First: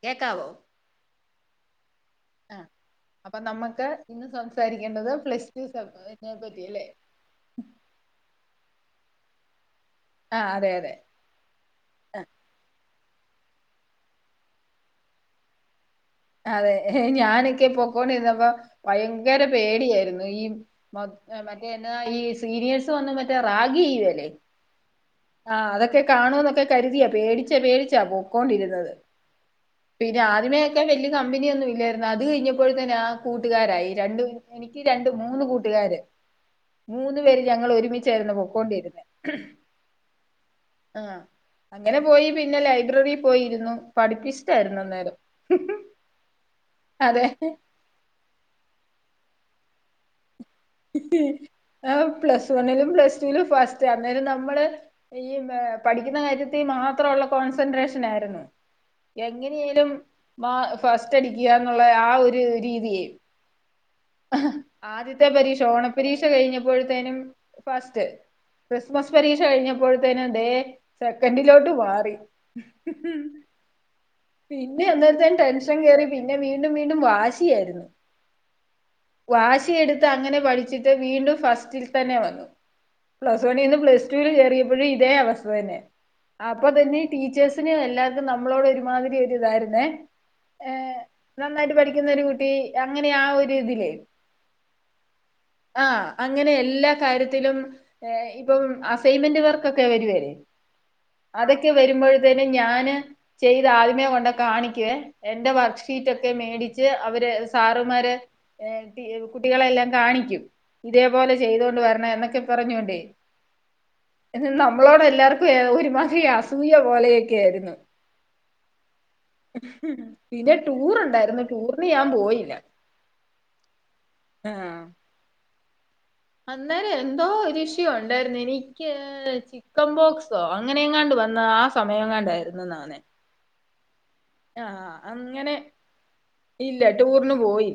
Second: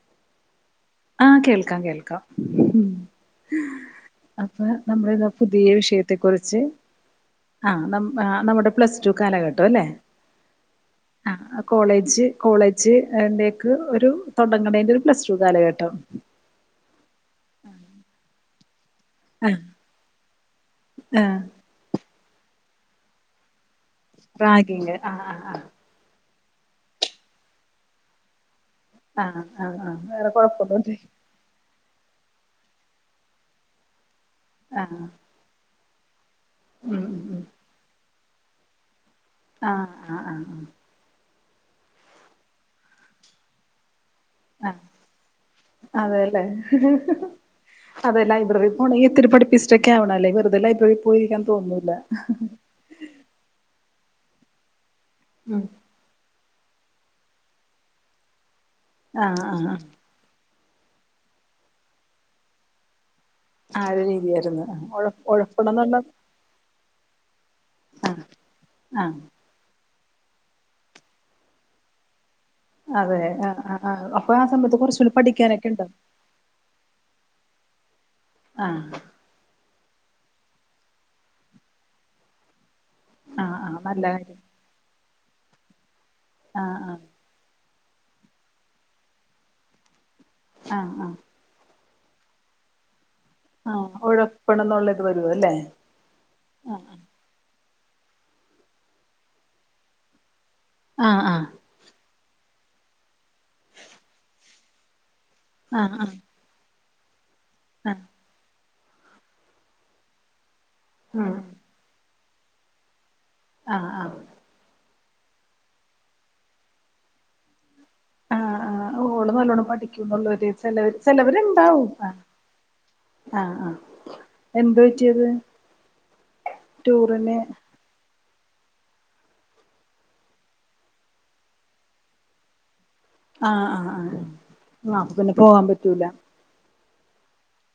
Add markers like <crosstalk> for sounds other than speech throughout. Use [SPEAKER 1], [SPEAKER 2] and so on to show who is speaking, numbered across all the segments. [SPEAKER 1] ക്കേക്കാവൊ.
[SPEAKER 2] ആ കേൾക്കാം കേൾക്കാം.
[SPEAKER 1] അപ്പ നമ്മക്ക് ഇന്ന്
[SPEAKER 2] അപ്പൊ
[SPEAKER 1] സംസാരിക്കേണ്ടത്
[SPEAKER 2] നമ്മളിതാ
[SPEAKER 1] പ്ലസ് ടു
[SPEAKER 2] പുതിയ
[SPEAKER 1] <unintelligible> നെ പറ്റി അല്ലെ.
[SPEAKER 2] ആ ന നമ്മുടെ പ്ലസ് ടു കാലഘട്ടം ല്ലെ.
[SPEAKER 1] ആ അതെ അതെ.
[SPEAKER 2] ആ കോളേജ്. കോളേജ് ലേക്ക് ഒരു തൊടങ്ങ്ണേന്റെ ഒരു പ്ലസ് ടു കാലഘട്ട് ട്ടൊ
[SPEAKER 1] അതെ ഞാനൊക്കെ പൊക്കോണ്ടിരന്നപ്പം ഭയ ക്കാരെ
[SPEAKER 2] ആഹ്
[SPEAKER 1] പേടിയായിരുന്നു. ഈ
[SPEAKER 2] ആഹ്
[SPEAKER 1] മറ്റെ ഈ സീരിയസ് റാഗി ചെയോലെ.
[SPEAKER 2] റാഗിങ് ആഹ്
[SPEAKER 1] ആ
[SPEAKER 2] ആഹ്
[SPEAKER 1] അതൊക് ക്കെ കാണുന്നൊക്കെ കരുതിയ പേടിച്ചാ പേടിച്ചാ പൊക്കൊണ്ടിരുന്നത്.
[SPEAKER 2] ആഹ് ആഹ് ആഹ് വേറെ കൊഴപ്പൊന്നും
[SPEAKER 1] കമ്പനിയൊന്നും ഇല്ലായിരുന്നു അത് കഴിഞ്ഞപ്പോഴ തന്നെ ആ കൂട്ടുകാരായി രണ്ട് എനിക്ക്
[SPEAKER 2] ആഹ്
[SPEAKER 1] രണ്ട് മൂന്ന് കൂട്ടുകാര്.
[SPEAKER 2] ഉം ഉം
[SPEAKER 1] മൂന്ന് പേര്
[SPEAKER 2] ഉം
[SPEAKER 1] ഞങ്ങള് ഒരുമി ചായിരുന്നു പൊക്കോണ്ടിരുന്ന്
[SPEAKER 2] ആഹ് ആഹ് ആഹ് ആഹ്
[SPEAKER 1] ആഹ് അങ്ങനെ പോയി. പിന്നെ ലൈബ്രറിൽ പോയിരുന്നു പഠിപ്പിസ്റ്റായിരുന്നു അന്നേരം.
[SPEAKER 2] അതേല്ലെ.
[SPEAKER 1] അതെ
[SPEAKER 2] അതെ. ലൈബറി പോണെങ്കി ഇത്തിരി പഠപ്പിസ്റ്റൊക്കെ ആവണലെ. അലൈ വെറുതെ ലൈബ്
[SPEAKER 1] ആഹ് പ്ലസ് വണ്ണിലും പ്ലസ് ടു വിലും ഫസ്റ്റ. അന്നേരം നമ്മള് ഈ
[SPEAKER 2] ഉം
[SPEAKER 1] പഠിക്കുന്ന കാര്യത്തി മാത്ര ഉള്ള കോൺസെൻട്രേഷൻ ആയിരുന്നു
[SPEAKER 2] ആഹ് ആഹ് ആഹ്
[SPEAKER 1] എങ്ങനെയാലും. മാ ഫസ്റ്റ് അടിക്കുകന്നുള്ള ആ ഒരു രീതിയെ
[SPEAKER 2] ആ ഒരു രീതിയായിരുന്നു. <unintelligible>
[SPEAKER 1] ആദ്യത്തെ പരീക്ഷ ഓണപരീക്ഷ കഴിഞ്ഞപ്പോഴത്തേനും ഫസ്റ്റ്
[SPEAKER 2] ആ
[SPEAKER 1] ക്രിസ്മസ് പരീക്ഷ് കഴിഞ്ഞപ്പോഴത്തേനും തേ സെക്കൻഡിലോട്ട് മാറി.
[SPEAKER 2] അതെ ആ. അപ്പ ആ സമയത്ത്
[SPEAKER 1] പിന്നെ
[SPEAKER 2] കൊറ്ച്ചൂടി
[SPEAKER 1] അന്നേരത്തേന്
[SPEAKER 2] പഠിക്കാനൊക്കെ
[SPEAKER 1] ടെൻഷൻ
[SPEAKER 2] ഇണ്ടാവും.
[SPEAKER 1] കേറി പിന്നെ വീണ്ടും വീണ്ടും വാശിയായിരുന്നു.
[SPEAKER 2] ആഹ്
[SPEAKER 1] വാശിയെടുത്ത് അങ്ങനെ പഠിച്ചിട്ട് വീണ്ടും ഫസ്റ്റിൽ തന്നെ വന്നു
[SPEAKER 2] ആ
[SPEAKER 1] പ്ലസ്
[SPEAKER 2] ആ
[SPEAKER 1] വണ്ണിന്ന്
[SPEAKER 2] നല്ല
[SPEAKER 1] പ്ലസ് ടുവില്
[SPEAKER 2] കാര്യം
[SPEAKER 1] കേറിയപ്പോഴും ഇതേ അവസ്ഥ തന്നെ.
[SPEAKER 2] ആ
[SPEAKER 1] അപ്പൊ
[SPEAKER 2] ആ
[SPEAKER 1] തന്നെ ടീച്ചേഴ്സ്. എല്ലാര്കും നമ്മളോട് ഒരുമാതിരി ഒരു ഇതായിരുന്നെ.
[SPEAKER 2] ആഹ് ആ
[SPEAKER 1] നന്നായിട്ട് പഠിക്കുന്ന ഒരു കുട്ടി അങ്ങനെ ആ ഒരു
[SPEAKER 2] ആഹ്
[SPEAKER 1] ഇതിലേ
[SPEAKER 2] ഉഴപ്പണം എന്നുള്ള ഇത് വര്വല്ലേ.
[SPEAKER 1] ആ അങ്ങനെ എല്ലാ കാര്യത്തിലും. ഇപ്പം അസൈൻമെന്റ് വർക്ക് ഒക്കെ വര്വേ.
[SPEAKER 2] ആ ആ
[SPEAKER 1] അതൊക്കെ വരുമ്പൊഴെത്തേനും ഞാന് ചെയ്ത ആദ്യമേ കൊണ്ട കാണിക്ക്യെ. എന്റെ
[SPEAKER 2] ആ ആ
[SPEAKER 1] വർക്ക്ഷീറ്റ് ഒക്കെ മേടിച്ച് അവര്
[SPEAKER 2] ആ
[SPEAKER 1] സാറുമാര് കുട്ടികളെ എല്ലാം. കാണിക്കും. ഇതേപോലെ
[SPEAKER 2] ഉം
[SPEAKER 1] ചെയ്തോണ്ട് വരണമെന്നൊക്കെ പറഞ്ഞ് കൊണ്ടേ.
[SPEAKER 2] ആഹ് ആഹ്
[SPEAKER 1] എന്ന നമ്മളോട് എല്ലാർക്കും ഒരുമാതിരി അസൂയ പോലെയൊക്കെ ആയിരുന്നു
[SPEAKER 2] ആഹ് ആഹ് ഓള് നല്ലോണ്ണം പഠിക്കന്നള്ളര്
[SPEAKER 1] പിന്നെ ടൂർ ഉണ്ടായിരുന്നു ടൂറിന്
[SPEAKER 2] ചെലവര്ണ്ടാവും
[SPEAKER 1] ഞാൻ
[SPEAKER 2] ആഹ്
[SPEAKER 1] പോയില്ല
[SPEAKER 2] ആഹ് എന്ത പറ്റിയത്
[SPEAKER 1] അന്നേരം
[SPEAKER 2] ടൂറിന്
[SPEAKER 1] എന്തോരു ഇഷ്യൂ ഉണ്ടായിരുന്നു എനിക്ക് ചിക്കൻ ബോക്സോ അങ്ങനെയങ്ങാണ്ട് വന്ന ആ സമയം എങ്ങാണ്ടായിരുന്നു അവനെ
[SPEAKER 2] ആഹ് ആഹ് ആഹ് അപ്പ പിന്നെ
[SPEAKER 1] അങ്ങനെ
[SPEAKER 2] പോകാൻ പറ്റൂല
[SPEAKER 1] ഇല്ല ടൂറിന് പോയി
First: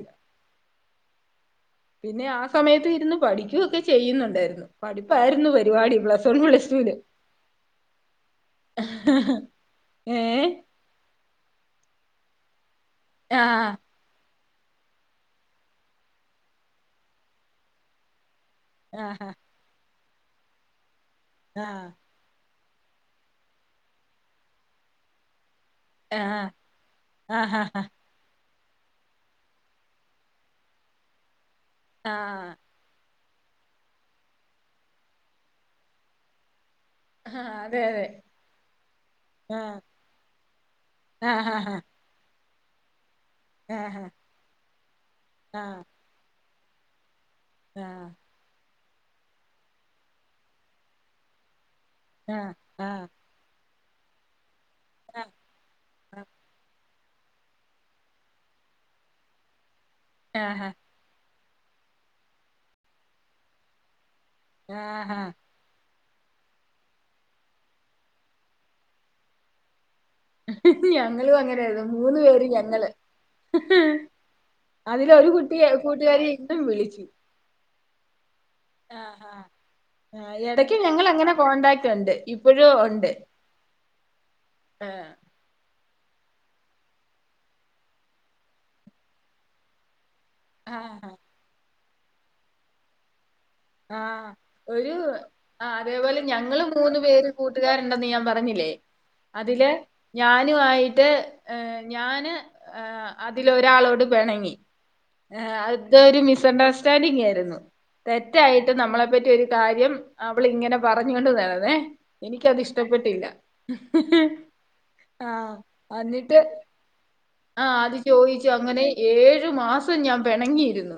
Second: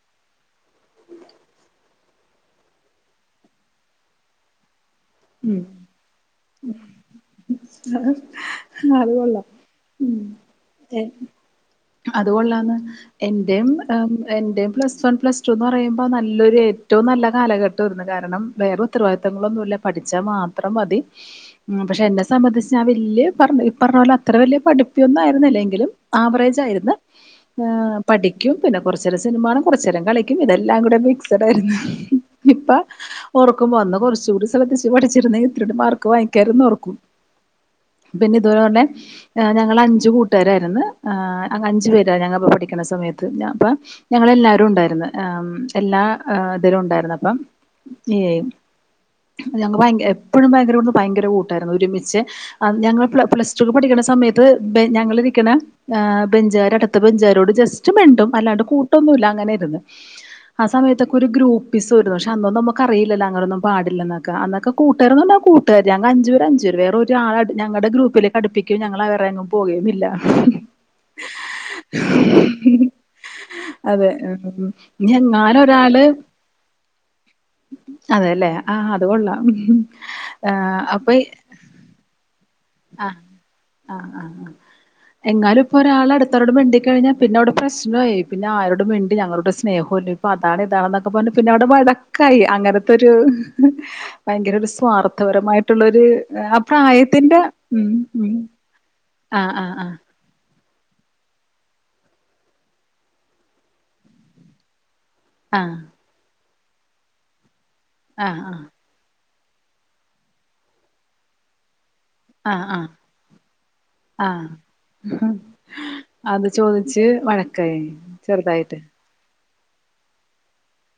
[SPEAKER 1] പിന്നെ ആ സമയത്ത് ഇരുന്ന് പഠിക്കുവൊക്കെ ചെയ്യുന്നുണ്ടായിരുന്നു പഠിപ്പായിരുന്നു
[SPEAKER 2] ഉം
[SPEAKER 1] പരിപടി പ്ലസ് വൺ പ്ലസ് സ്റ്റൂല്
[SPEAKER 2] അത് കൊള്ളാം
[SPEAKER 1] ഏ
[SPEAKER 2] ഏഹ് അതുകൊള്ളാന്ന് എന്റെയും
[SPEAKER 1] ആഹ്
[SPEAKER 2] എന്റെയും പ്ലസ് വൺ പ്ലസ് ടു എന്ന് പറയുമ്പോ നല്ലൊരു ഏറ്റവും നല്ല കാലഘട്ടമാരുന്നു കാരണം വേറെ
[SPEAKER 1] ആഹ്
[SPEAKER 2] ഉത്തരവാദിത്തങ്ങളൊന്നുല്ല പഠിച്ചാ മാത്രം മതി
[SPEAKER 1] ആഹ്
[SPEAKER 2] പക്ഷെ എന്നെ സംബന്ധിച്ച് ഞാൻ വെല്യ പറഞ്ഞ ഇപറഞ്ഞ പോലെ അത്ര വലിയ പഠപ്പൊന്നുമായിരുന്നില്ലെങ്കിലും
[SPEAKER 1] ആഹ്
[SPEAKER 2] ആവറേജ് ആയിരുന്ന് ആഹ് പഠിക്കും പിന്നെ കൊറച്ചേരം സിനിമാകാണും കുറച്ച നേരം കളിക്കും ഇതെല്ലാം കൂടെ മിക്സഡ് ആയിരുന്നു
[SPEAKER 1] ആഹ്
[SPEAKER 2] ഇപ്പൊ ഓർക്കുമ്പോ അന്ന് കുറച്ചുകൂടി ശ്രദ്ധിച്ച് പഠിച്ചിരുന്നേൽ ഇത്രലും മാർക്ക് വാങ്ങിക്കായിരുന്നെന്നു ഓർക്കും
[SPEAKER 1] ആഹ് അതെ അതെ
[SPEAKER 2] പിന്നെ ഇതുപോലെന്നെ ഞങ്ങള്
[SPEAKER 1] ആഹ്
[SPEAKER 2] അഞ്ചു കൂട്ടുകാരായിരുന്നു
[SPEAKER 1] ആഹ് ആഹ്
[SPEAKER 2] അഞ്ചു പേര് ഞങ്ങ പഠിക്കണ സമയത്ത്പ്പ
[SPEAKER 1] ആഹ്
[SPEAKER 2] ഞങ്ങളെല്ലാവരും ഉണ്ടായിരുന്നു
[SPEAKER 1] ആഹ്
[SPEAKER 2] എല്ലാ ഇതില ഉണ്ടായിരുന്നപ്പം ഈ ഞങ്ങൾ ഭയ എപ്പോഴും ഭയങ്കരമായി ഭയങ്കര കൂട്ടായിരുന്നു ഒരുമിച്ച്
[SPEAKER 1] ആഹ്
[SPEAKER 2] ഞങ്ങള്
[SPEAKER 1] ആഹ്
[SPEAKER 2] പ്ല പ്ലസ് പഠിക്കണ സമയത്ത് ഞങ്ങളിരിക്കുന്ന ബെഞ്ചുകാരെടയ്ക്കു മത്തെ ബെഞ്ചാരോട് ജസ്റ്റ് മിണ്ടും അല്ലാണ്ട് കൂട്ടൊന്നുല്ല അങ്ങനെയിരുന്ന്
[SPEAKER 1] ആഹ്
[SPEAKER 2] ആ
[SPEAKER 1] ആഹ്
[SPEAKER 2] സമയത്തൊക്കെ ഒരു ഗ്രൂപ്പ മിസ്സെയിന്നു അന്നന്നും നമുക്കറിയില്ല അങ്ങനൊന്നും പാടില്ലന്നൊക്കെ എന്നൊക്കെ
[SPEAKER 1] ആഹ്
[SPEAKER 2] കൂട്ടാരെന്ന് പറഞ്ഞ കൂട്ട് ഞങ്ങ അഞ്ചപേര് അഞ്ചപേര് വേറേ ഒരാള ഞങ്ങളുടെ ഗ്രൂപ്പിലേക്കു അടുപ്പിക്കയും ഞങ്ങൾ അവരെങ്ങും പോവുകയുമില്ല
[SPEAKER 1] ഞങ്ങളും അങ്ങനെയായിരുന്നു മൂന്നുപേര് ഞങ്ങള്
[SPEAKER 2] അതെ ഇഞ്
[SPEAKER 1] അതിലൊരു കുട്ടിയെ
[SPEAKER 2] എങ്ങാനൊരാള്
[SPEAKER 1] കൂട്ടുകാരി ഇന്നും വിളിച്ചു
[SPEAKER 2] അതെല്ലേ ആഹ് അതുകൊള്ളാം ആഹ് അപ്പൊ
[SPEAKER 1] കൊണ്ടാക്ടുണ്ട് ഇപ്പോഴും ഒണ്ട്
[SPEAKER 2] ആഹ് ആഹ് ആഹ് എങ്ങാനും ഇപ്പോ ഒരാള അടുത്തോരോട് മിണ്ടി കഴിഞ്ഞാ പിന്നെ അവിടെ പ്രശ്നമായി പിന്നെ ആരോടും മിണ്ടി ഞങ്ങളോട് സ്നേഹല്ല അപ്പൊ അതാണ്
[SPEAKER 1] ആഹ്
[SPEAKER 2] ഇതാണെന്നൊക്കെ പറഞ്ഞ പിന്നെ അവിടെ വഴക്കായി അങ്ങനത്തൊരു ഭയങ്കര ഒരു
[SPEAKER 1] ആഹ്
[SPEAKER 2] സ്വാർത്ഥപരമായിട്ടുള്ളൊരു ആ പ്രായത്തിന്റെ ഉം
[SPEAKER 1] ണ്ടെന്നു ഞാൻ
[SPEAKER 2] ഉം
[SPEAKER 1] പറഞ്ഞില്ലേ
[SPEAKER 2] ആഹ്
[SPEAKER 1] അതിലെ
[SPEAKER 2] ആഹ്
[SPEAKER 1] ഞാനുവായിട്ട് ഞാന് ആഹ് അതിലൊരാളോട് പിണങ്ങി ഏഹ്
[SPEAKER 2] ആഹ്
[SPEAKER 1] അതൊരു മിസ്സണ്ടർസ്റ്റാൻഡിങ് ആയിരുന്നു
[SPEAKER 2] ആഹ് ആഹ്
[SPEAKER 1] തെറ്റായിട്ട് നമ്മളെ പറ്റി ഒരു കാര്യം അവളിങ്ങനെ പറഞ്ഞോണ്ട് നടന്നെ
[SPEAKER 2] ആഹ് ആഹ്
[SPEAKER 1] എനിക്കത്ഷ്ടപ്പെട്ടില്ല
[SPEAKER 2] ആഹ്
[SPEAKER 1] ആഹ് എന്നിട്ട്
[SPEAKER 2] അത് ചോദിച്ച്
[SPEAKER 1] ആഹ്
[SPEAKER 2] വഴക്കായി
[SPEAKER 1] അത് ചോയിച്ചു
[SPEAKER 2] ചെറുതായിട്ട്
[SPEAKER 1] അങ്ങനെ ഏഴു മാസം ഞാൻ പിണങ്ങിയിരുന്നു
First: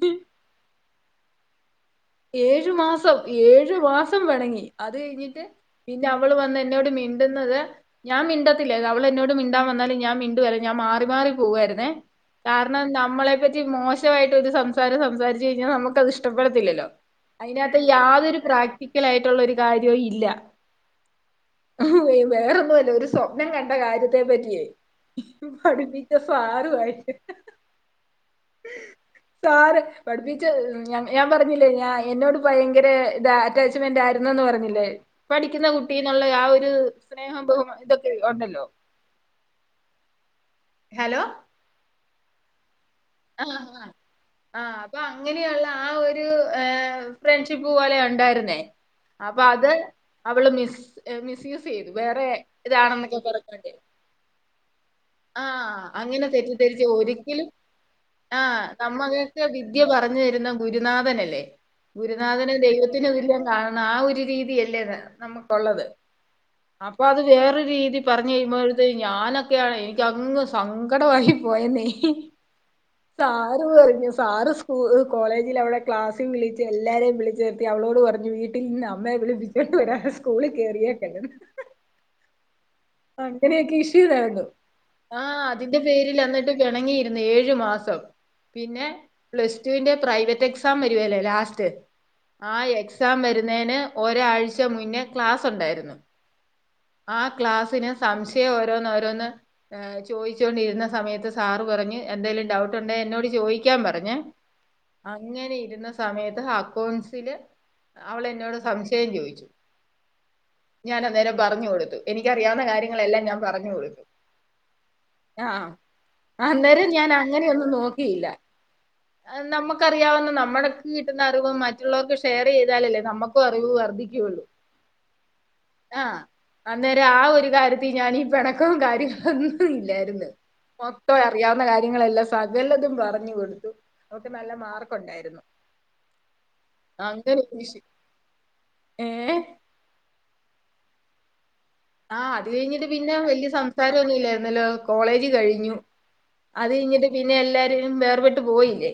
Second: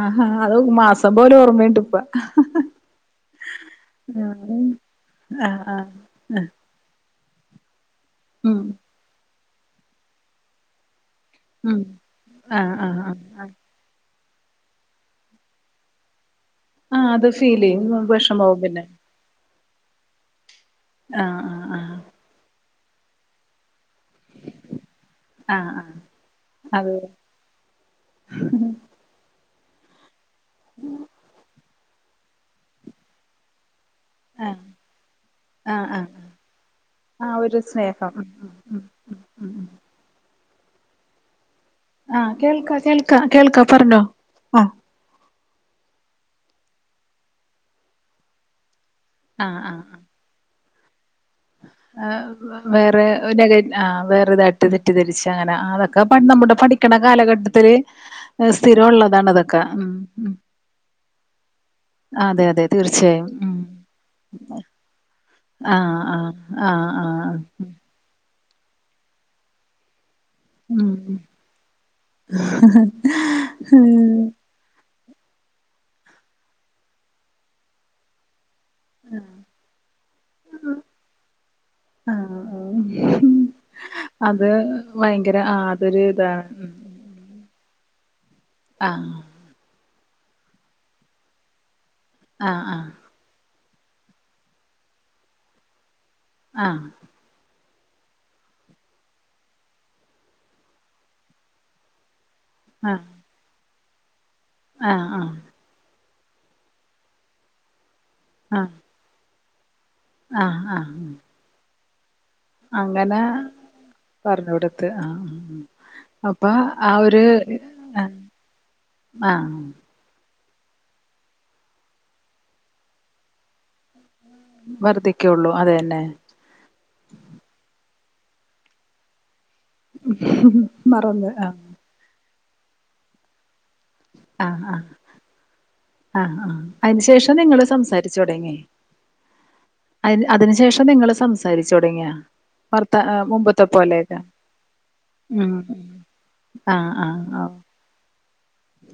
[SPEAKER 2] ആഹ് ആഹ് അത് മാസം പോലെ ഓർമ്മണ്ട് ഇപ്പൊ
[SPEAKER 1] ഏഴു മാസം ഏഴു മാസം പെണങ്ങി അത് കഴിഞ്ഞിട്ട്
[SPEAKER 2] ആഹ് ആഹ് ആഹ്
[SPEAKER 1] പിന്നെ അവള്
[SPEAKER 2] ആഹ്
[SPEAKER 1] വന്നന്നെ ന്നോട് മിണ്ടുന്നത് ഞാൻ
[SPEAKER 2] ഉം
[SPEAKER 1] മിണ്ടത്തില്ല അവള് എന്നോട് മിണ്ടാൻ വന്നാലും ഞാൻ മിണ്ടുകേല ഞാൻ മാറി മാറി
[SPEAKER 2] ഉം
[SPEAKER 1] പോവാരുന്നേ
[SPEAKER 2] ആഹ്
[SPEAKER 1] കാരണം
[SPEAKER 2] ആഹ് ആഹ്
[SPEAKER 1] നമ്മളെ
[SPEAKER 2] ആഹ്
[SPEAKER 1] പറ്റി മോശം കുറ്റവായിട്ട് ഒരു സംസാരം സംസാരിച്ച് കഴിഞ്ഞാൽ നമുക്കതിഷ്ടപ്പെടത്തില്ലോ
[SPEAKER 2] ആഹ് അത് ഫീൽ
[SPEAKER 1] അയിനാത്ത്
[SPEAKER 2] ചെയ്യും
[SPEAKER 1] യാതൊരു
[SPEAKER 2] വിഷമാവും പിന്നെ
[SPEAKER 1] പ്രാക്ടിക്കൽ ആയിട്ടുള്ളൊരു കാര്യോ ഇല്ല
[SPEAKER 2] ആഹ് ആഹ്
[SPEAKER 1] വേറൊന്നുല്ല ഒരു സ്വപ്നം കണ്ട കാര്യ ത്തെ പറ്റിയേ
[SPEAKER 2] ആഹ് ആഹ് ആഹ്
[SPEAKER 1] പഠിപ്പിച്ച സാറു
[SPEAKER 2] അത്
[SPEAKER 1] ആയിട്ട് സാറ് പഠിപ്പിച്ച ഞാ ഞാൻ പറഞ്ഞില്ലേ ഞാ എന്നോട് ഭയങ്കര ഇത അറ്റാച്ച്മെന്റ് ആ ന്നന്ന് പറഞ്ഞില്ലേ പഠിക്കുന്ന
[SPEAKER 2] ആഹ് ആഹ്
[SPEAKER 1] കുട്ടീന്നുള്ള ആ ഒരു
[SPEAKER 2] ആഹ്
[SPEAKER 1] സ്നേഹം
[SPEAKER 2] ഒരു
[SPEAKER 1] ബഹു ഇതൊക്കെ
[SPEAKER 2] സ്നേഹം ഉം ഉം
[SPEAKER 1] ഒണ്ടല്ലോ
[SPEAKER 2] ഉം
[SPEAKER 1] ഹലോ
[SPEAKER 2] ആഹ് കേൾക്ക കേൾ
[SPEAKER 1] ആഹ് ഹ ആഹ് അപ്പങ്ങനെയുള്ള ആ ഒരു ഏഹ് ഫ്രണ്ട്ഷിപ്പ് പോലെ ഒണ്ടായിരുന്നേ അപ്പ
[SPEAKER 2] ആഹ്
[SPEAKER 1] അത്
[SPEAKER 2] ആഹ്
[SPEAKER 1] അവള് മിസ് മിസ്യൂസ് ചെയ്തു
[SPEAKER 2] ആ
[SPEAKER 1] വേറെ
[SPEAKER 2] വേറെ
[SPEAKER 1] ഇതാണെന്നൊക്കെ പറഞ്ഞോണ്ട്
[SPEAKER 2] ആ വേറെ ഇതായിട്ട് തെറ്റിധരിച്ച് അങ്ങനെ അതൊ
[SPEAKER 1] ആഹ്
[SPEAKER 2] ക്കെ
[SPEAKER 1] അങ്ങനെ
[SPEAKER 2] പണ്ടമ്മുടെ
[SPEAKER 1] തെറ്റിദ്ധരിച്ച്
[SPEAKER 2] പഠിക്കണ
[SPEAKER 1] ഒരിക്കലും
[SPEAKER 2] കാലഘട്ടത്തില്
[SPEAKER 1] ആഹ്
[SPEAKER 2] സ്ഥിരം ഉള്ളതാണ്
[SPEAKER 1] നമ്മകൊക്കെ
[SPEAKER 2] അതൊക്കെ
[SPEAKER 1] വിദ്യ
[SPEAKER 2] ഉം
[SPEAKER 1] പറഞ്ഞു
[SPEAKER 2] ഉം
[SPEAKER 1] തരുന്ന ഗുരുനാഥനല്ലേ
[SPEAKER 2] അതെ
[SPEAKER 1] ഗുരുനാഥനും
[SPEAKER 2] അതെ
[SPEAKER 1] ദൈവത്തിനും
[SPEAKER 2] തീർച്ചയായും
[SPEAKER 1] തുല്യം
[SPEAKER 2] ഉം
[SPEAKER 1] കാണണം ആ ഒരു രീതിയല്ലേ നമ്മ
[SPEAKER 2] ആഹ് ആഹ് ആഹ് ആഹ് ആഹ്
[SPEAKER 1] രീതി പറഞ്ഞു കഴുമ്പോഴത്തെ ഞാനൊക്കെയാണ് എനിക്കങ്ങ് സങ്കടായി പോയെന്നെ
[SPEAKER 2] അഹഹ
[SPEAKER 1] സാറ് പറഞ്ഞു സാറ് കോളജിൽ അവടെക്ലാസും വിളിച്ച് എല്ലാരേം വിളിച്ച് വര്ത്തി അവളോട് പറഞ്ഞു വീട്ട് ട്ടിൽന്ന് അമ്മയെ വിളിപ്പിച്ചോട്ട് വരാതെ സ്കൂളിൽ കേറിയേക്കല്ലന്ന്
[SPEAKER 2] ആഹ് ആഹ്
[SPEAKER 1] അങ്ങനെയൊക്കെ ഇഷ്യുവായിരുന്നു
[SPEAKER 2] അത് ഭയങ്കര
[SPEAKER 1] ആഹ്
[SPEAKER 2] ആ
[SPEAKER 1] അതിന്റെ
[SPEAKER 2] അതൊരു
[SPEAKER 1] പേരിൽ
[SPEAKER 2] ഇതാണ്
[SPEAKER 1] അവളായിട്ട്
[SPEAKER 2] ഉം
[SPEAKER 1] പെണങ്ങി ന്ന് ഏഴു മാസം പിന്നെ
[SPEAKER 2] ആഹ്
[SPEAKER 1] പ്ലസ് ടുവിന്റെ പ്രൈവറ്റ് എക്സാം വരുവേല്ലേ ലാസ്റ്റ് ആ
[SPEAKER 2] ആഹ്
[SPEAKER 1] എക്സാം വരുന്നയ്ന് ഒരാഴ്ച മുന്നേ ക്ലാസ് ഉണ്ടായിരുന്നു
[SPEAKER 2] ആഹ്
[SPEAKER 1] ആ ക്ലാസ്സിന് സംശയം ഓരോന്നോരോന്ന് ചോയ്ച്ചോണ്ടിരുന്ന സമയത്ത് സാറ് പറഞ്ഞ് എന്തെലും ട ട്ടുണ്ടേ
[SPEAKER 2] ആഹ്
[SPEAKER 1] എന്നോട് ചോദിക്കാൻ പറഞ്ഞെ
[SPEAKER 2] ആഹ് ആഹ്
[SPEAKER 1] അങ്ങനെ ഇരുന്ന സ് സമയത്ത് അക്കൗൺസില് അവളെന്നോട്
[SPEAKER 2] ആഹ് ആഹ്
[SPEAKER 1] സംശയം ചോദിച്ചു
[SPEAKER 2] ആഹ് ആഹ്
[SPEAKER 1] ഞാനന്നേരം പറഞ്ഞു കൊടുത്തു എനിക്കറിയാവുന്ന
[SPEAKER 2] അങ്ങനെ
[SPEAKER 1] കാര്യങ്ങളെല്ലാം ഞാൻ പറഞ്ഞു കൊടുത്തു
[SPEAKER 2] പറഞ്ഞു കൊടുത്ത് ആഹ് ആഹ് ഉം അപ്പ
[SPEAKER 1] അന്നേരം
[SPEAKER 2] അവ്
[SPEAKER 1] ഞാൻ
[SPEAKER 2] ര്
[SPEAKER 1] അങ്ങനെയൊന്നും നോക്കിയില്ല
[SPEAKER 2] ആഹ്
[SPEAKER 1] നമ്മക്ക അറിയാവുന്ന നമ്മുക്ക് കിട്ടുന്ന അറിവ് മറ്റുള്ളവർക്ക് ഷെയറ് ചെയ്താലല്ലേ നമുക്കും അറിവ് വർദ്ധിക്കയുള്ളു
[SPEAKER 2] വർധിക്കുള്ളൂ അതന്നെ
[SPEAKER 1] അന്നേരം ആ ഒരു കാര്യത്തി ഞാനീ പിണക്കവും കാര്യങ്ങളൊന്നും ല്ലായിരുന്നു മൊത്തം
[SPEAKER 2] മറന്ന് ആഹ്
[SPEAKER 1] അറിയാവുന്ന കാര്യങ്ങളെല്ലാം സകല്ലതും പറഞ്ഞു കൊടുത്തു അവ്ക്ക്‌ നല്ല
[SPEAKER 2] ആഹ് ആഹ്
[SPEAKER 1] മാർക്കൊണ്ടായിരുന്നു
[SPEAKER 2] ആഹ് ആഹ് അതിന് ശേഷം നിങ്ങള്
[SPEAKER 1] വിഷ്
[SPEAKER 2] സംസാരിച്ചു തുടങ്ങി
[SPEAKER 1] ഏഹ്
[SPEAKER 2] അയ്ൻ അതിനു ശേഷം നിങ്ങൾ സംസാ
[SPEAKER 1] ആഹ് അത് കഴിഞ്ഞിട്ട് പിന്നെ വല്യ
[SPEAKER 2] മുമ്പത്തെ
[SPEAKER 1] സംസാരം
[SPEAKER 2] പോലെയൊക്കെ
[SPEAKER 1] ഒന്നുല്ലാരുന്നല്ലോ കോളേജ്
[SPEAKER 2] ഉം
[SPEAKER 1] കഴിഞ്ഞു അത്
[SPEAKER 2] ആഹ്
[SPEAKER 1] കഴിഞ്ഞിട്ട്
[SPEAKER 2] ആഹ്
[SPEAKER 1] പിന്നെ
[SPEAKER 2] ഓ
[SPEAKER 1] എല്ലാരും വേർപെട്ട് പോയില്ലേ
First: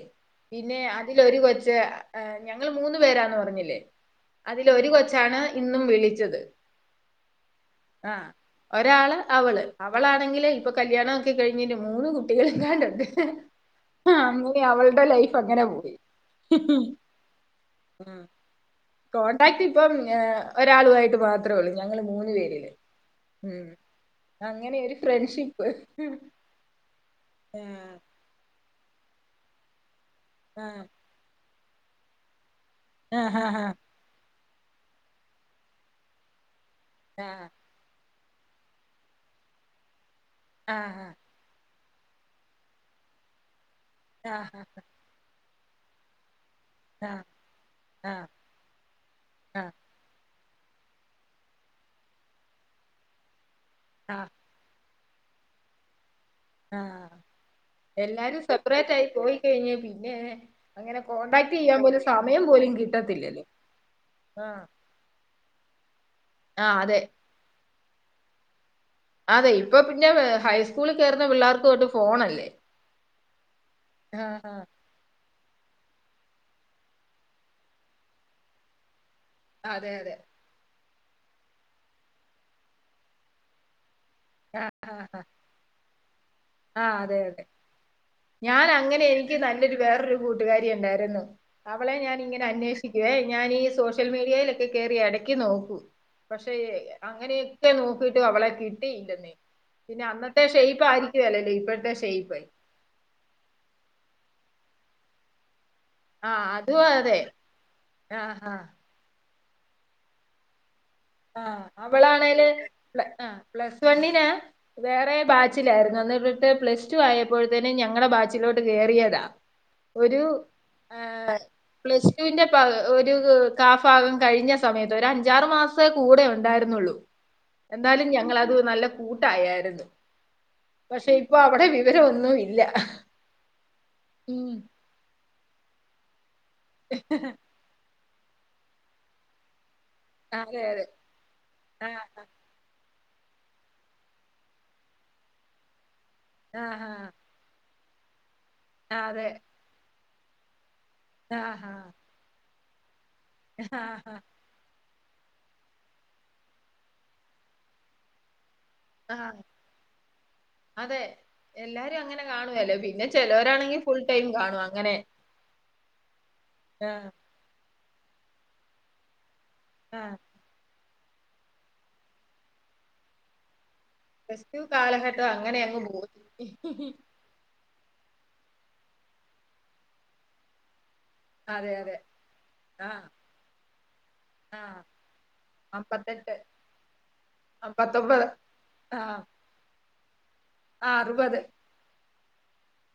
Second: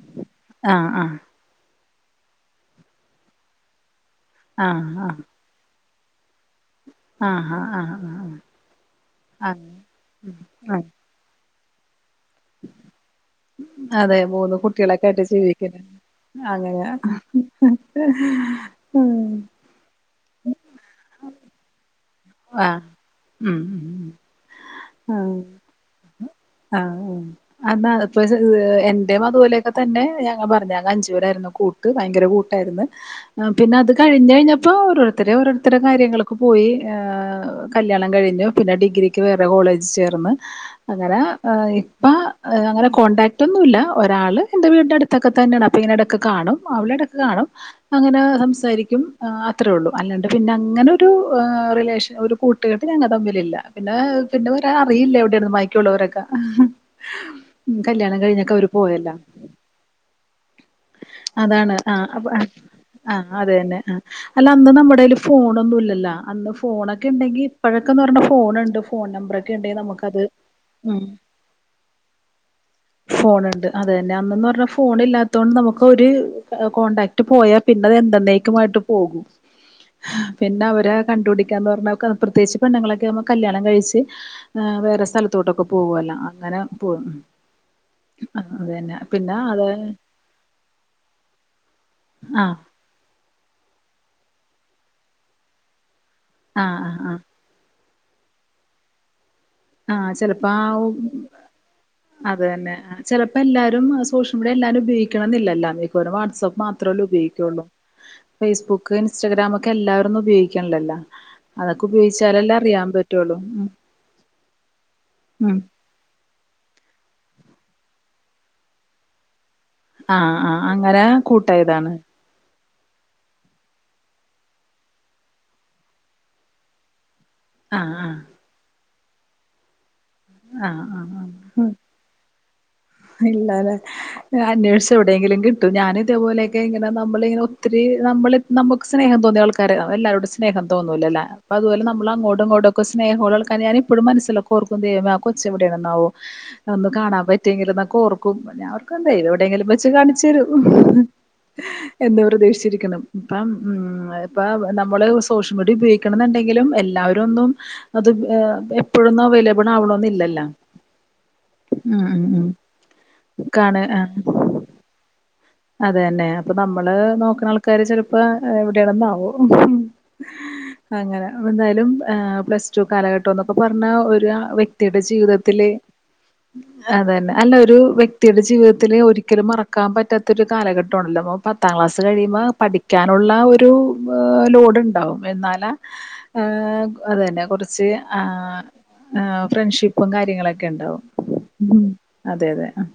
[SPEAKER 1] പിന്നെ
[SPEAKER 2] ആഹ് ആഹ്
[SPEAKER 1] അതിലൊരു കൊച്ച ഞങ്ങൾ മൂന്നു പേരാന്ന് പറഞ്ഞില്ലേ അതിലൊരു
[SPEAKER 2] ആഹ്
[SPEAKER 1] കൊച്ചാണ് ഇന്നും വിളിച്ചത്
[SPEAKER 2] ആഹാ ആഹ്
[SPEAKER 1] ആഹ് ഒരാള്
[SPEAKER 2] ആഹ് ആഹ്
[SPEAKER 1] അവൾ അവളാണെങ്കില് ഇപ്പൊ
[SPEAKER 2] ആഹ്
[SPEAKER 1] കല്യാണം ഒക്കെ കഴിഞ്ഞിട്ട് മൂന്ന് കു കുട്ടികൾ <unintelligible>
[SPEAKER 2] അതെ മൂന്നു കുട്ടികളക്കെ ആയിട്ട് ജീവിക്കുന്നു
[SPEAKER 1] പോയി.
[SPEAKER 2] അതല്ലേ
[SPEAKER 1] കോൺടാക്ട് ഇപ്പം ഒരാളയിട്ട് മാത്രമേ ഉള്ളൂ ഞങ്ങള് മൂന്നു പേരില്
[SPEAKER 2] ആഹ്
[SPEAKER 1] ഉം അങ്ങനെൊരു
[SPEAKER 2] ആഹ്
[SPEAKER 1] ഫ്രണ്ട്ഷിപ്പ് ആ
[SPEAKER 2] ഇപ്പം എൻ്റെ അ തുപോലെയൊക്കെ തന്നെ ഞങ്ങൾ പറഞ്ഞു
[SPEAKER 1] ആഹ്
[SPEAKER 2] ഞങ്ങൾ അഞ്ചു പേരായിരുന്നു കൂട്ട് ഭയങ്കര കൂട്ടായിരുന്നു
[SPEAKER 1] ആഹ്
[SPEAKER 2] പിന്നെ അത് കഴിഞ്ഞ കഴിഞ്ഞപ്പോ ഓരോരുത്തരെ ഓരോരുത്തര കാര്യങ്ങളൊക്കെ പോയി
[SPEAKER 1] ആഹ്
[SPEAKER 2] കല്യാണം കഴിഞ്ഞു പിന്നെ ഡിഗ്രിക്ക് വേറെ കോളേജ് ചേർന്ന്
[SPEAKER 1] ആഹ്
[SPEAKER 2] അങ്ങനെ ഇപ്പൊ അങ്ങനെ കോൺടാക്റ്റ് ഒന്നും ഇല്ല ഒരാൾ
[SPEAKER 1] ആഹ്
[SPEAKER 2] എൻ്റെ വീടിൻ്റെ അടുത്തൊക്കെ തന്നെയാണ് അപ്പോൾ ഇങ്ങനെ ഇടക്ക് ഒകെ കാണും അവളെ
[SPEAKER 1] ആഹ് ആഹ്
[SPEAKER 2] ഇടക്ക് കാണും അങ്ങനെ
[SPEAKER 1] ആഹ്
[SPEAKER 2] സംസാരിക്കും
[SPEAKER 1] ആഹ്
[SPEAKER 2] അത്രേ ഉള്ളൂ അല്ലാണ്ട് പിന്നെ അങ്ങനെ ഒരു റിലേഷൻ ഒരു കൂട്ടുകെട്ട ഞങ്ങ തമ്മിലില്ല പിന്നെ
[SPEAKER 1] ആഹ്
[SPEAKER 2] പിന്നെ അറിയില്ല എവിടൊയിന്ന് ബാക്കി യുള്ളവരൊക്കെ
[SPEAKER 1] ആഹ് എല്ലാരും
[SPEAKER 2] കഴിഞ്ഞൊക്കെ അവർ
[SPEAKER 1] സെപ്പറേറ്റ് ആയി
[SPEAKER 2] പോയല്ല
[SPEAKER 1] പോയി കഴിഞ്ഞ പിന്നെ അങ്ങനെ കോടാക്ട് ചെയ്യാൻ പോലെ സമയം പോലും കിട്ടു
[SPEAKER 2] ആഹ് അതെ തന്നെ ആ അല്ല അന്ന് നമ്മടേൽ ഫോണൊന്നുംല്ലല്ലോ അന്ന്
[SPEAKER 1] ആ അതെ
[SPEAKER 2] ഫോണൊക്കെ ഉണ്ടെങ്കിൽ ഇപ്പോഴൊക്കന്ന് പറഞ്ഞ ഫോണുണ്ട് ഫോൺ
[SPEAKER 1] അതെ
[SPEAKER 2] നമ്പറൊക്കെ ഉണ്ടെങ്കിൽ
[SPEAKER 1] ഇപ്പൊ പിന്നെ
[SPEAKER 2] നമുക്കത്
[SPEAKER 1] ഹൈസ്കൂളിൽ
[SPEAKER 2] ഉം
[SPEAKER 1] കയറുന്ന പിള്ളേർക്ക് തൊട്ട് ഫോണല്ലേ
[SPEAKER 2] ഫോണുണ്ട് അത് തന്നെ
[SPEAKER 1] ആ
[SPEAKER 2] അന്നന്ന് പറഞ്ഞ ഫോണില്ലാത്തത് കൊണ്ട് ഇല്ലാത്ത കൊണ്ട് നമുക്ക് ഒരു കോൺടാക്ട് പോയാൽ പിന്നെ അത്. എന്ന ന്നേ ക്കുമായിട്ട് പോകും
[SPEAKER 1] അതെ അതെ
[SPEAKER 2] പിന്നെ അവരെ കണ്ടപിടിക്കുക ന്ന് പറഞ്ഞാൽ പ്രത്യേകിച്ച് പെണ്ണങ്ങളൊക്കെ നമ്മൾ കല്യാണം കഴിച്ച്
[SPEAKER 1] ആ ആ
[SPEAKER 2] വേറെ
[SPEAKER 1] ആ
[SPEAKER 2] സ്ഥലത്തോട്ടൊക്കെ പോവുല്ലോ
[SPEAKER 1] ആ അതെ അതെ ഞാൻ
[SPEAKER 2] അതന്നെ
[SPEAKER 1] അങ്ങനെ
[SPEAKER 2] പിന്നെ
[SPEAKER 1] എനിക്ക്
[SPEAKER 2] അത്
[SPEAKER 1] നല്ലൊരു വേറൊരു കൂട്ടുകാരിയ ഉണ്ടായിരുന്നു അവളെ ഞാൻ ഇങ്ങനെ
[SPEAKER 2] ആഹ്
[SPEAKER 1] അന്വേഷിച്ചു ഞാനീ സോഷ്യൽ മീഡിയയിലൊക്കെ കേറി ഇടക്കി നോക്കു പക്ഷേ
[SPEAKER 2] ആഹ് ആഹ് ആഹ്
[SPEAKER 1] അങ്ങനെ ഒക്കെ നോക്കിട്ട് അവളെ കിട്ടിയില്ലെന്നേ പിന്നെ
[SPEAKER 2] ആഹ്
[SPEAKER 1] അന്നത്തെ
[SPEAKER 2] ചെലപ്പോ
[SPEAKER 1] ഷെയ്പ്പ്
[SPEAKER 2] ആവും
[SPEAKER 1] ആയിരിക്കുമല്ലോ ഇപ്പോഴത്തെ ഷെയ്പ്പ്
[SPEAKER 2] അത് തന്നെ ചിലപ്പോ എല്ലാരും സോഷ്യൽ മീഡിയ എല്ലാരും ഉപയോഗിക്കണം എന്നില്ല ല്ലോ ഒരു
[SPEAKER 1] ആ
[SPEAKER 2] വാട്സപ്പ്
[SPEAKER 1] അതും
[SPEAKER 2] മാത്രമല്ലേ
[SPEAKER 1] അതെ
[SPEAKER 2] ഉപയോഗിക്കുള്ളൂ
[SPEAKER 1] ആ
[SPEAKER 2] ഫേസ്ബുക്ക്
[SPEAKER 1] ആ
[SPEAKER 2] ഫേസ്ബുക്ക് ഇൻസ്റ്റാഗ്രാം ഒക്കെ എല്ലാവരൊന്നും ഉപയോഗിക്കണല്ലോ
[SPEAKER 1] ആഹ്
[SPEAKER 2] അതൊക്കെ ഉപയോഗിച്ചാലെ ല്ലേ അറിയാൻ പറ്റുള്ളൂ
[SPEAKER 1] വന്നീനെ വേറെ
[SPEAKER 2] ഉം
[SPEAKER 1] ബാച്ചിലായിരുന്നു അന്ന് പ്ലസ് ടു ആയപ്പോൾ തന്നെ ഞങ്ങളെ ബാച്ചിലോട്ട് കേയറിയതാ ഒരു
[SPEAKER 2] ആഹ് ആഹ്
[SPEAKER 1] ആ
[SPEAKER 2] അങ്ങനെ കൂട്ടായതാണ്
[SPEAKER 1] പ്ലസ് റ്റുവിന്റെ ഒരു കാഫാഗം കഴിഞ്ഞ സമയത്ത് ഒരു അഞ്ചാറ് മാസം കൂടെ ഉണ്ടായിരുന്നുള്ളൂ
[SPEAKER 2] ആഹ്
[SPEAKER 1] എന്താലും
[SPEAKER 2] ആഹ്
[SPEAKER 1] ഞങ്ങള അത് നല്ല കൂട്ടായായിരുന്നു
[SPEAKER 2] ആഹ്
[SPEAKER 1] പക്ഷെ ഇപ്പൊ അവിടെ വിവര ഒന്നും ഇല്ല
[SPEAKER 2] ഇല്ലല്ലേ
[SPEAKER 1] ഉം
[SPEAKER 2] അന്വേഷിച്ച് എവിടെയെങ്കിലും കിട്ടും ഞാനൻ ഇതേപോലെയൊക്കെ ഇങ്ങനെ നമ്മള ഇങ്ങെ ഒത്തിരി നമ്മള് നമുക്ക് സ്നേഹം തോന്നിയ ആൾക്കാര അത് എല്ലാവരും
[SPEAKER 1] അതെ
[SPEAKER 2] സ്നേഹം
[SPEAKER 1] അതെ
[SPEAKER 2] തോന്നൂല്ലല്ലോ അപ്പ അതുപോലെ
[SPEAKER 1] ആഹ്
[SPEAKER 2] നമ്മ അങ്ങോട്ടും ഇങ്ങോട്ടും സ്നേഹ ഉള്ള ആൾക്കാരെ ഞാൻ മനസ്സിൽ എപ്പോഴും ഓർക്കും ദൈവമേ ആ ക്കെച്ച എവിടെണാവോ ഒന്ന്
[SPEAKER 1] ആഹാ
[SPEAKER 2] കാണാൻ പറ്റ റ്റെങ്കില് എന്നൊക്കെ ഓർക്കും പിന്നെ അവർക്ക എന്താ
[SPEAKER 1] അതെ
[SPEAKER 2] എവിടെയെങ്കിലും വെച്ച് കാണിച്ച് തരും
[SPEAKER 1] ആഹാ
[SPEAKER 2] എന്താ പ്രതീക്ഷിച്ചിരിക്കണം ഇപ്പം ഉം
[SPEAKER 1] ആഹാ
[SPEAKER 2] ഇപ്പ നമ്മള് സോഷ്യൽ മീഡിയ ഉപയോഗിക്കണം എന്നുണ്ടെങ്കിലും എല്ലാവരും ഒന്നും അത് ഇപ്പഴൊന്നും
[SPEAKER 1] ആഹ്
[SPEAKER 2] അവൈലബിൾ ആവണോന്നില്ലല്ലോ
[SPEAKER 1] അതെ എല്ലാരും
[SPEAKER 2] ഉം
[SPEAKER 1] അങ്ങനെ
[SPEAKER 2] ഉം ഉം
[SPEAKER 1] കാണുവേലെ പിന്നെ
[SPEAKER 2] കാണ
[SPEAKER 1] ചെലോരാണെങ്കി ഫുൾ ടൈം കാണു അങ്ങനെ
[SPEAKER 2] അത് തെന്നെ അപ്പൊ നമ്മള്
[SPEAKER 1] ആഹ്
[SPEAKER 2] നോക്കണ ആൾക്കാര് ചെലപ്പോ എവിടെയാണന്നാവും
[SPEAKER 1] ആഹ്
[SPEAKER 2] അങ്ങനെ എന്തായാലും ഏഹ് പ്ലസ് ടു കാലഘട്ടന്നൊക്കെ പറഞ്ഞാ ഒര്
[SPEAKER 1] പ്ലസ്
[SPEAKER 2] <unintelligible>
[SPEAKER 1] ടു
[SPEAKER 2] വ്യക്തിയുടെ
[SPEAKER 1] കാലഘട്ടം അങ്ങനെ
[SPEAKER 2] ജീവിതത്തില്
[SPEAKER 1] അങ്ങ് പോയി
[SPEAKER 2] അത് തന്നെ അല്ല ഒരു വ്യ വ്യക്തിയുടെ ജീവിതത്തില് ഒരിക്കലും മറക്കാൻ പറ്റാത്ത ഒരു കാലഘട്ടാണല്ലോ അപ്പോ
[SPEAKER 1] അതെ
[SPEAKER 2] പത്താം
[SPEAKER 1] അതെ
[SPEAKER 2] ക്ലാസ് കഴിയുമ്പോ
[SPEAKER 1] ആഹ്
[SPEAKER 2] പഠിക്കാനുള്ള ഒരു ഏഹ് ലോഡ്
[SPEAKER 1] ആഹ്
[SPEAKER 2] ഇണ്ടാവും എന്നാലാ
[SPEAKER 1] അമ്പത്തെട്ട്
[SPEAKER 2] ആഹ് അതന്നെ കൊറച്ച്
[SPEAKER 1] അമ്പത്തൊമ്പത്
[SPEAKER 2] ആഹ്
[SPEAKER 1] ആഹ്
[SPEAKER 2] ഫ്രണ്ട്ഷിപ്പും കാര്യങ്ങളൊക്കെ ഇണ്ടാവും
[SPEAKER 1] അറുപത്
[SPEAKER 2] അതെ അതെ ആഹ്